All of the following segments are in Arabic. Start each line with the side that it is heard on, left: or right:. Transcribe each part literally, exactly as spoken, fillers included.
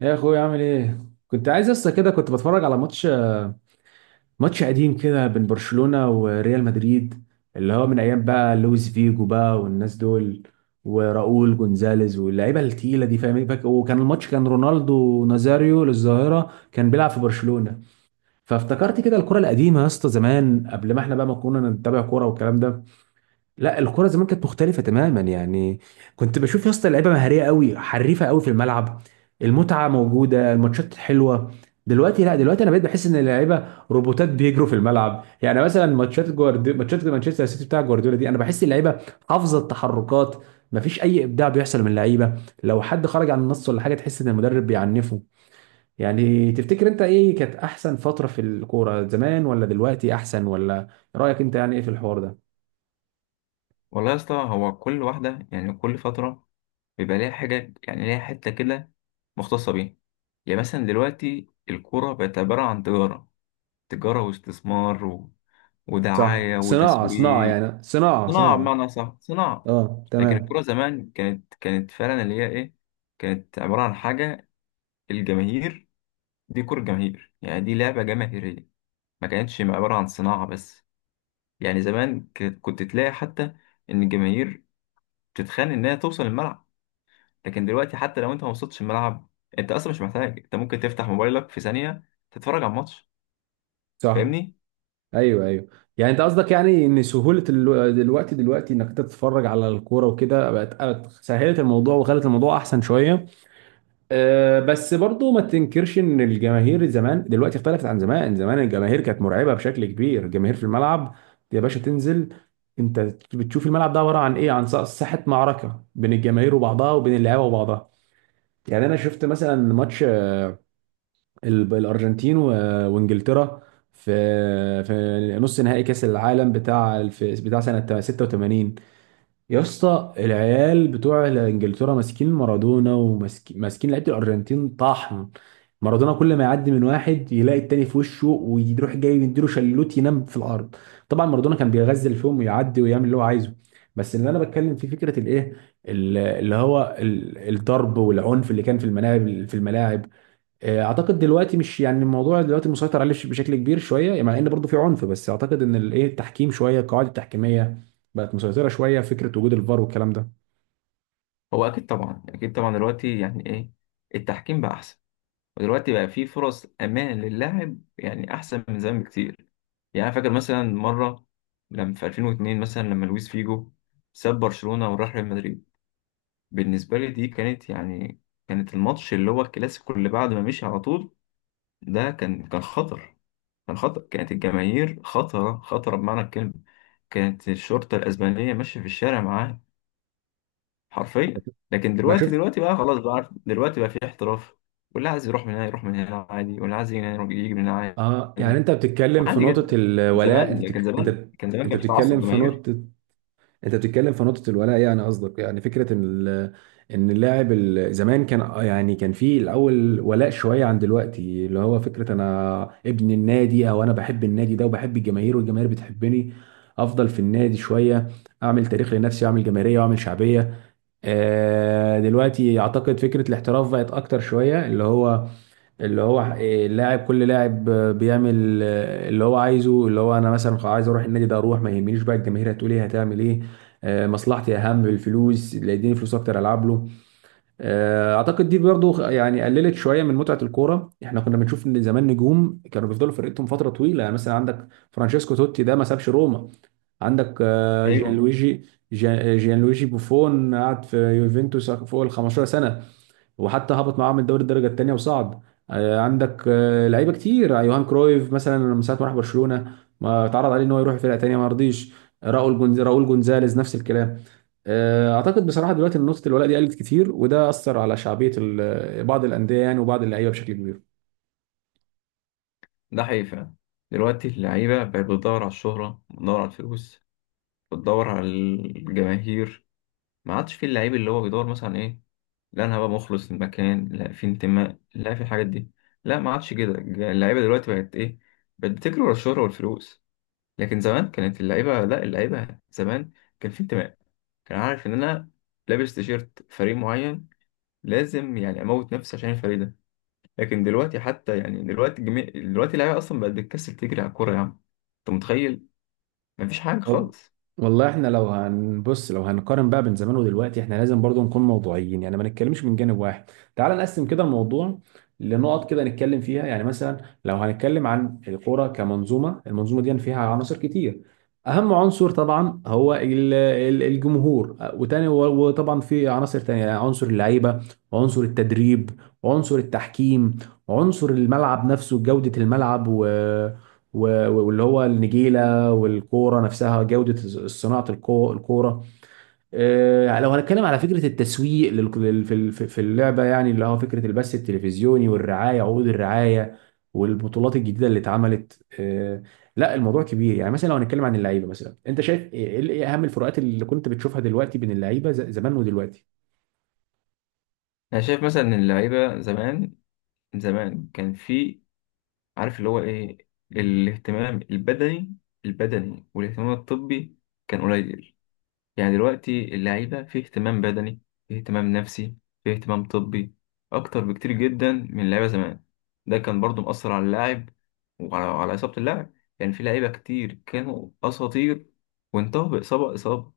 right: يا اخويا عامل ايه؟ كنت عايز لسه كده، كنت بتفرج على ماتش ماتش قديم كده بين برشلونة وريال مدريد، اللي هو من ايام بقى لويس فيجو بقى والناس دول، وراؤول جونزاليز واللعيبه التقيله دي. فاهم إيه؟ فاك- وكان الماتش، كان رونالدو نازاريو للظاهره كان بيلعب في برشلونة. فافتكرت كده الكرة القديمة يا اسطى، زمان قبل ما احنا بقى ما كنا نتابع كورة والكلام ده. لا، الكرة زمان كانت مختلفة تماما يعني. كنت بشوف يا اسطى لعيبة مهارية قوي، حريفة قوي في الملعب، المتعة موجودة، الماتشات حلوة. دلوقتي لا، دلوقتي انا بقيت بحس ان اللعيبة روبوتات بيجروا في الملعب. يعني مثلا ماتشات جوارديولا، ماتشات مانشستر سيتي بتاع جوارديولا دي، انا بحس اللعيبة حافظة التحركات، مفيش اي ابداع بيحصل من اللعيبة. لو حد خرج عن النص ولا حاجة تحس ان المدرب بيعنفه. يعني تفتكر انت ايه كانت احسن فترة في الكورة، زمان ولا دلوقتي احسن؟ ولا رأيك انت يعني ايه في الحوار ده؟
left: والله يا اسطى، هو كل واحدة يعني كل فترة بيبقى ليها حاجة، يعني ليها حتة كده مختصة بيها. يعني مثلا دلوقتي الكورة بقت عبارة عن تجارة تجارة واستثمار و...
right: صح،
left: ودعاية
right: صناعة صناعة
left: وتسويق.
right: يعني، صناعة
left: صناعة،
right: صناعة
left: بمعنى صح، صناعة.
right: اه
left: لكن الكورة
right: تمام.
left: زمان كانت كانت فعلا اللي هي إيه، كانت عبارة عن حاجة، الجماهير. دي كورة جماهير، يعني دي لعبة جماهيرية، ما كانتش عبارة عن صناعة بس. يعني زمان كانت- كنت تلاقي حتى إن الجماهير بتتخانق إنها توصل الملعب. لكن دلوقتي حتى لو انت ما وصلتش الملعب، انت اصلا مش محتاج، انت ممكن تفتح موبايلك في ثانية تتفرج على الماتش.
right: صح.
left: فاهمني؟
right: ايوه ايوه. يعني انت قصدك يعني ان سهولة ال- دلوقتي دلوقتي انك تتفرج على الكورة وكده، بقت بقت سهلت الموضوع وخلت الموضوع احسن شوية. أه، بس برضو ما تنكرش ان الجماهير زمان دلوقتي اختلفت عن زمان. زمان الجماهير كانت مرعبة بشكل كبير، الجماهير في الملعب. يا باشا تنزل انت بتشوف الملعب ده عبارة عن ايه؟ عن ص- ساحة معركة بين الجماهير وبعضها وبين اللعيبة وبعضها. يعني انا شفت مثلا ماتش ال- الارجنتين و- وانجلترا في في نص نهائي كاس العالم بتاع في بتاع سنه ستة وتمانين. يا اسطى العيال بتوع انجلترا ماسكين مارادونا وماسكين لعيبه الارجنتين طحن. مارادونا كل ما يعدي من واحد يلاقي التاني في وشه، ويروح جاي يديله شلوت ينام في الارض. طبعا مارادونا كان بيغزل فيهم ويعدي ويعمل اللي هو عايزه. بس اللي انا بتكلم فيه فكره الايه، ال- اللي هو ال- الضرب والعنف اللي كان في الملاعب في الملاعب آه، اعتقد دلوقتي مش يعني، الموضوع دلوقتي مسيطر عليه بشكل كبير شويه، يعني مع ان برضه في عنف. بس اعتقد ان الايه التحكيم شويه، القواعد التحكيميه بقت مسيطره شويه، فكره وجود الفار والكلام ده.
left: هو اكيد طبعا، اكيد طبعا. دلوقتي يعني ايه، التحكيم بقى احسن، ودلوقتي بقى في فرص امان للاعب، يعني احسن من زمان بكتير. يعني انا فاكر مثلا مرة لما في ألفين واتنين، مثلا لما لويس فيجو ساب برشلونة وراح ريال مدريد. بالنسبة لي دي كانت يعني، كانت الماتش اللي هو الكلاسيكو اللي بعد ما مشي على طول. ده كان كان خطر، كان خطر، كانت الجماهير خطرة خطرة بمعنى الكلمة. كانت الشرطة الأسبانية ماشية في الشارع معاه، حرفيا. لكن
right: انا
left: دلوقتي
right: شفت.
left: دلوقتي بقى خلاص، بقى عارف، دلوقتي بقى في احتراف. واللي عايز يروح من هنا يروح من هنا عادي، واللي عايز يجي من هنا يجي من هنا.
right: اه، يعني
left: عادي،
right: انت بتتكلم في
left: عادي
right: نقطه
left: جدا.
right: الولاء،
left: زمان،
right: انت
left: لكن
right: بتك...
left: زمان
right: انت،
left: كان زمان
right: انت
left: كان في تعصب
right: بتتكلم في
left: جماهيري.
right: نقطه، انت بتتكلم في نقطة الولاء. يعني قصدك يعني فكرة ان ال- ان اللاعب ال- زمان كان آه يعني، كان في الاول ولاء شوية عن دلوقتي، اللي هو فكرة انا ابن النادي او انا بحب النادي ده وبحب الجماهير والجماهير بتحبني، افضل في النادي شوية، اعمل تاريخ لنفسي واعمل جماهيرية واعمل شعبية. آه، دلوقتي اعتقد فكرة الاحتراف بقت اكتر شوية، اللي هو، اللي هو إيه، اللاعب كل لاعب آه، بيعمل آه، اللي هو عايزه، اللي هو انا مثلا خ- عايز اروح النادي ده اروح، ما يهمنيش بقى الجماهير هتقول ايه، هتعمل ايه. آه، مصلحتي اهم، الفلوس اللي يديني فلوس اكتر العب له. آه، اعتقد دي برضو خ- يعني قللت شويه من متعه الكوره. احنا كنا بنشوف ان زمان نجوم كانوا بيفضلوا في فرقتهم فتره طويله، يعني مثلا عندك فرانشيسكو توتي ده ما سابش روما. عندك آه،
left: أيوه.
right: جيانلويجي، جيان- جيانلويجي بوفون قعد في يوفنتوس فوق ال خمستاشر سنة سنه، وحتى هبط معاه من دوري الدرجه الثانيه وصعد. آه، عندك آه، لعيبه كتير، آه، يوهان كرويف مثلا من ساعه ما راح برشلونه ما اتعرض عليه ان هو يروح فرقه ثانيه ما رضيش. آه، راؤول جونز، راؤول جونزاليز نفس الكلام. آه، اعتقد بصراحه دلوقتي إن نقطه الولاء دي قلت كتير، وده اثر على شعبيه ال- آه، بعض الانديه يعني وبعض اللعيبه بشكل كبير.
left: ده حقيقي فعلا. دلوقتي اللعيبة بقت بتدور على الشهرة، بتدور على الفلوس، بتدور على الجماهير. ما عادش في اللعيب اللي هو بيدور مثلا إيه، لا انا هبقى مخلص للمكان، لا في انتماء، لا في الحاجات دي. لا، ما عادش كده. اللعيبه دلوقتي بقت ايه، بقت بتجري ورا الشهره والفلوس. لكن زمان كانت اللعيبه، لا، اللعيبه زمان كان في انتماء، كان عارف ان انا لابس تيشيرت فريق معين لازم يعني اموت نفسي عشان الفريق ده. لكن دلوقتي حتى يعني دلوقتي جميع دلوقتي اللعيبه اصلا بقت بتكسل تجري على الكوره، يا عم. انت متخيل؟ مفيش حاجه
right: وال-
left: خالص.
right: والله احنا لو هنبص، لو هنقارن بقى بين زمان ودلوقتي، احنا لازم برضو نكون موضوعيين، يعني ما نتكلمش من جانب واحد. تعال نقسم كده الموضوع لنقط كده نتكلم فيها. يعني مثلا لو هنتكلم عن الكورة كمنظومة، المنظومة دي فيها عناصر كتير. اهم عنصر طبعا هو ال- ال- الجمهور، وتاني وطبعا في عناصر تانية، يعني عنصر اللعيبة، وعنصر التدريب، وعنصر التحكيم، وعنصر الملعب نفسه، جودة الملعب، و... و- واللي هو النجيلة، والكوره نفسها جوده، صناعه الكو- الكوره. آه، لو هنتكلم على فكره التسويق لل- لل- في ال- في اللعبه، يعني اللي هو فكره البث التلفزيوني والرعايه، عقود الرعايه، والبطولات الجديده اللي اتعملت آه، لا، الموضوع كبير. يعني مثلا لو هنتكلم عن اللعيبه مثلا، انت شايف ايه، إيه اهم الفروقات اللي كنت بتشوفها دلوقتي بين اللعيبه ز- زمان ودلوقتي؟
left: انا شايف مثلا ان اللعيبه زمان زمان كان في، عارف اللي هو ايه، الاهتمام البدني، البدني والاهتمام الطبي كان قليل. يعني دلوقتي اللعيبة في اهتمام بدني، في اهتمام نفسي، في اهتمام طبي، أكتر بكتير جدا من اللعيبة زمان. ده كان برضو مؤثر على اللاعب، وعلى على إصابة اللاعب. يعني في لعيبة كتير كانوا أساطير وانتهوا بإصابة، إصابة.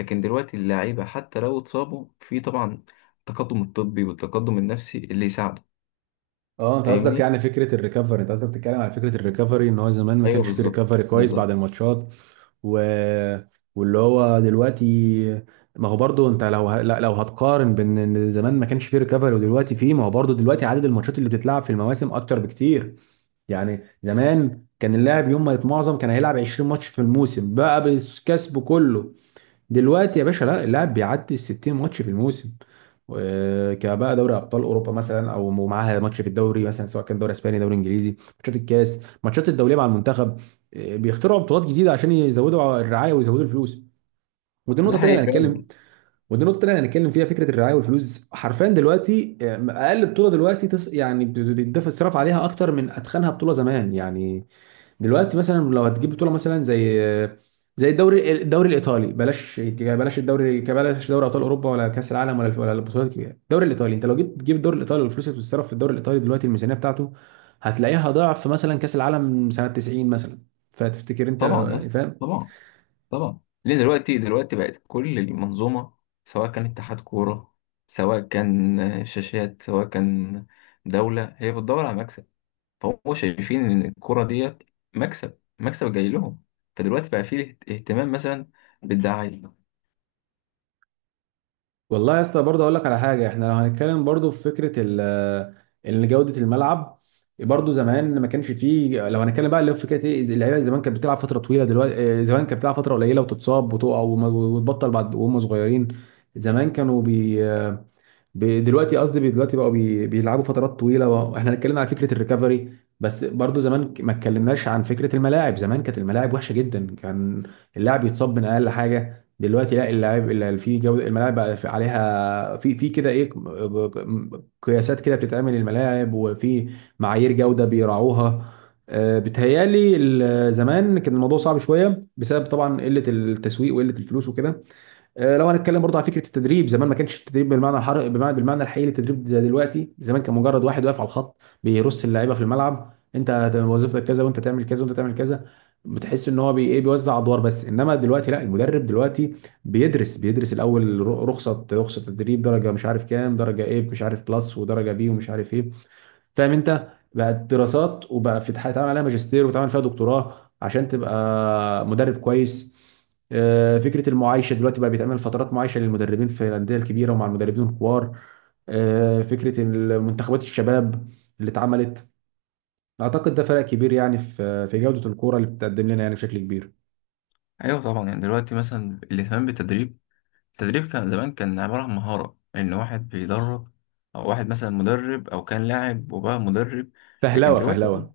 left: لكن دلوقتي اللعيبة حتى لو اتصابوا، في طبعا التقدم الطبي والتقدم النفسي اللي يساعده.
right: اه، انت قصدك
left: فاهمني؟
right: يعني فكره الريكفري، انت قصدك بتتكلم على فكره الريكفري ان هو زمان ما
left: أيوه
right: كانش فيه
left: بالظبط،
right: ريكفري كويس بعد
left: بالظبط.
right: الماتشات. و... واللي هو دلوقتي، ما هو برضو انت لو ه... لا- لو هتقارن بين ان زمان ما كانش فيه ريكفري ودلوقتي فيه، ما هو برضو دلوقتي عدد الماتشات اللي بتتلعب في المواسم اكتر بكتير. يعني زمان كان اللاعب يوم ما يتمعظم كان هيلعب عشرين ماتش في الموسم بقى بالكسب كله. دلوقتي يا باشا لا، اللاعب بيعدي ال ستين ماتش في الموسم. و- كبقى دوري ابطال اوروبا مثلا او معاها ماتش في الدوري مثلا، سواء كان دوري اسباني دوري انجليزي، ماتشات الكاس، ماتشات الدوليه مع المنتخب. آه، بيخترعوا بطولات جديده عشان يزودوا الرعايه ويزودوا الفلوس. ودي النقطه
left: ده
right: الثانيه
left: حقيقي
right: اللي هنتكلم،
left: فعلا.
right: ودي النقطه الثانيه اللي هنتكلم فيها، فكره الرعايه والفلوس. حرفيا دلوقتي آه، اقل بطوله دلوقتي تس... يعني بت- بيتدفع الصرف عليها اكتر من اتخنها بطوله زمان يعني. دلوقتي مثلا لو هتجيب بطوله مثلا زي، زي الدوري، الدوري الايطالي، بلاش، بلاش الدوري، بلاش دوري ابطال اوروبا ولا كاس العالم ولا ولا البطولات الكبيره. الدوري الايطالي، انت لو جيت تجيب الدوري الايطالي والفلوس اللي بتتصرف في الدوري الايطالي دلوقتي، الميزانيه بتاعته هتلاقيها ضعف مثلا كاس العالم سنه تسعين مثلا. فتفتكر انت
left: طبعا يا
right: لو
left: اسطى،
right: فاهم؟
left: طبعا، طبعا. ليه؟ دلوقتي دلوقتي بقت كل المنظومه، سواء كان اتحاد كوره، سواء كان آه، شاشات، سواء كان دوله، هي بتدور على مكسب. فهم شايفين ان الكوره ديت مكسب، مكسب جاي لهم. فدلوقتي بقى فيه اهتمام مثلا بالدعايه.
right: والله يا اسطى برضه اقول لك على حاجه. احنا لو هنتكلم برضه في فكره ال آه، ان جوده الملعب، برضه زمان ما كانش فيه. لو هنتكلم بقى اللي هو فكره ايه، اللعيبه زمان كانت بتلعب فتره طويله. دلوقتي إيه، زمان كانت بتلعب فتره قليله وتتصاب وتقع وما- وتبطل بعد وهم صغيرين. زمان كانوا بي ب- دلوقتي قصدي بي- دلوقتي بقوا بي- بيلعبوا فترات طويله بقى. احنا هنتكلم على فكره الريكفري، بس برضو زمان ك- ما اتكلمناش عن فكره الملاعب. زمان كانت الملاعب وحشه جدا، كان اللاعب يتصاب من اقل حاجه. دلوقتي لا، اللاعب اللي في جوده الملاعب بقى في- عليها، في في كده ايه، م- قياسات كده بتتعمل الملاعب، وفي معايير جوده بيراعوها. آه، بتهيالي ال- زمان كان الموضوع صعب شويه بسبب طبعا قله التسويق وقله الفلوس وكده. آه، لو هنتكلم برضه على فكره التدريب، زمان ما كانش التدريب بالمعنى الحر، بمعنى بالمعنى الحقيقي للتدريب زي دلوقتي. زمان كان مجرد واحد واقف على الخط بيرص اللعيبه في الملعب، انت هت- وظيفتك كذا، وانت تعمل كذا، وانت تعمل كذا. بتحس ان هو بي ايه، بيوزع ادوار بس. انما دلوقتي لا، المدرب دلوقتي بيدرس بيدرس الاول، ر- رخصه رخصه تدريب، درجه مش عارف كام، درجه ايه مش عارف، بلس ودرجه بي ومش عارف ايه. فاهم انت، بقت دراسات، وبقى في اتعمل عليها ماجستير وتعمل فيها دكتوراه عشان تبقى مدرب كويس. آه، فكره المعايشه دلوقتي بقى بيتعمل فترات معايشه للمدربين في الانديه الكبيره ومع المدربين الكبار. آه، فكره منتخبات الشباب اللي اتعملت، اعتقد ده فرق كبير يعني في في جوده الكوره اللي بتقدم لنا يعني بشكل كبير.
left: ايوه طبعا، يعني دلوقتي مثلا الاهتمام بالتدريب. التدريب كان زمان كان عباره عن مهاره ان واحد بيدرب، او واحد مثلا مدرب او كان لاعب وبقى مدرب. لكن
right: فهلوه
left: دلوقتي
right: فهلوه.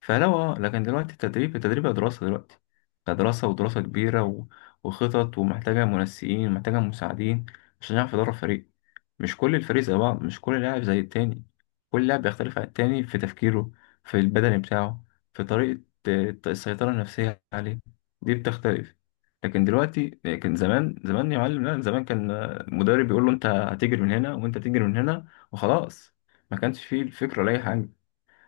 left: فلو اه لكن دلوقتي التدريب التدريب بقى دراسة. دلوقتي بقى دراسة، ودراسة كبيرة، و... وخطط، ومحتاجة منسقين ومحتاجة مساعدين عشان يعرف يدرب فريق. مش كل الفريق زي بعض، مش كل لاعب زي التاني، كل لاعب بيختلف عن التاني في تفكيره، في البدني بتاعه، في طريقة آه، السيطرة النفسية عليه، دي بتختلف. لكن دلوقتي، لكن زمان زمان يا معلم، لا زمان كان، آه، المدرب بيقول له انت هتجري من هنا وانت تجري من هنا وخلاص. ما كانش فيه الفكرة ولا أي حاجة.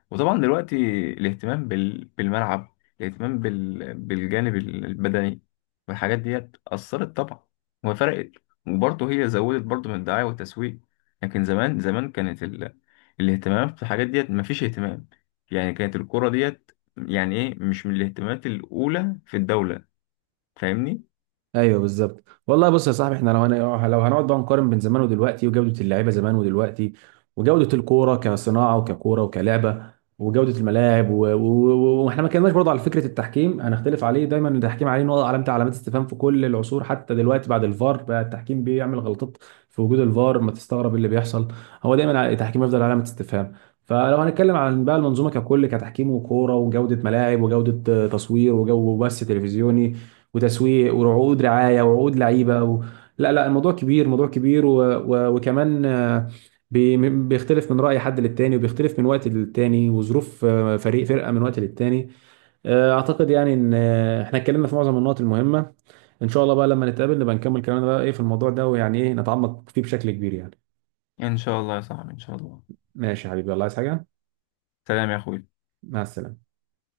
left: وطبعا دلوقتي الاهتمام بال... بالملعب، الاهتمام بال... بالجانب البدني، والحاجات ديت أثرت طبعا وفرقت. وبرضه هي زودت برضه من الدعاية والتسويق. لكن زمان، زمان كانت ال... الاهتمام في الحاجات ديت مفيش اهتمام. يعني كانت الكرة ديت يعني ايه مش من الاهتمامات الأولى في الدولة. فاهمني؟
right: ايوه بالظبط والله. بص يا صاحبي، احنا لو هن... لو هنقعد بقى نقارن بين زمان ودلوقتي، وجوده اللعيبه زمان ودلوقتي، وجوده الكوره كصناعه وككوره وكلعبه، وجوده الملاعب و... و... و- واحنا ما كناش برضه على فكره التحكيم. هنختلف عليه دايما التحكيم، عليه نقطه، علامه، علامات استفهام في كل العصور. حتى دلوقتي بعد الفار بقى التحكيم بيعمل غلطات في وجود الفار. ما تستغرب إيه اللي بيحصل، هو دايما التحكيم يفضل علامه استفهام. فلو هنتكلم عن بقى المنظومه ككل، كتحكيم وكوره وجوده ملاعب وجوده آه، تصوير وجو بث تلفزيوني وتسويق وعقود رعايه وعقود لعيبه و... لا لا، الموضوع كبير، موضوع كبير. و... و... وكمان آه، بي... بيختلف من راي حد للتاني، وبيختلف من وقت للتاني، وظروف آه، فريق فرقه من وقت للتاني. آه، اعتقد يعني ان آه، احنا اتكلمنا في معظم النقط المهمه. ان شاء الله بقى لما نتقابل نبقى نكمل كلامنا بقى ايه في الموضوع ده، ويعني ايه نتعمق فيه بشكل كبير يعني.
left: إن شاء الله يا صاحبي، إن شاء الله.
right: ماشي يا حبيبي، الله عايز حاجه؟
left: سلام يا أخوي.
right: مع السلامه.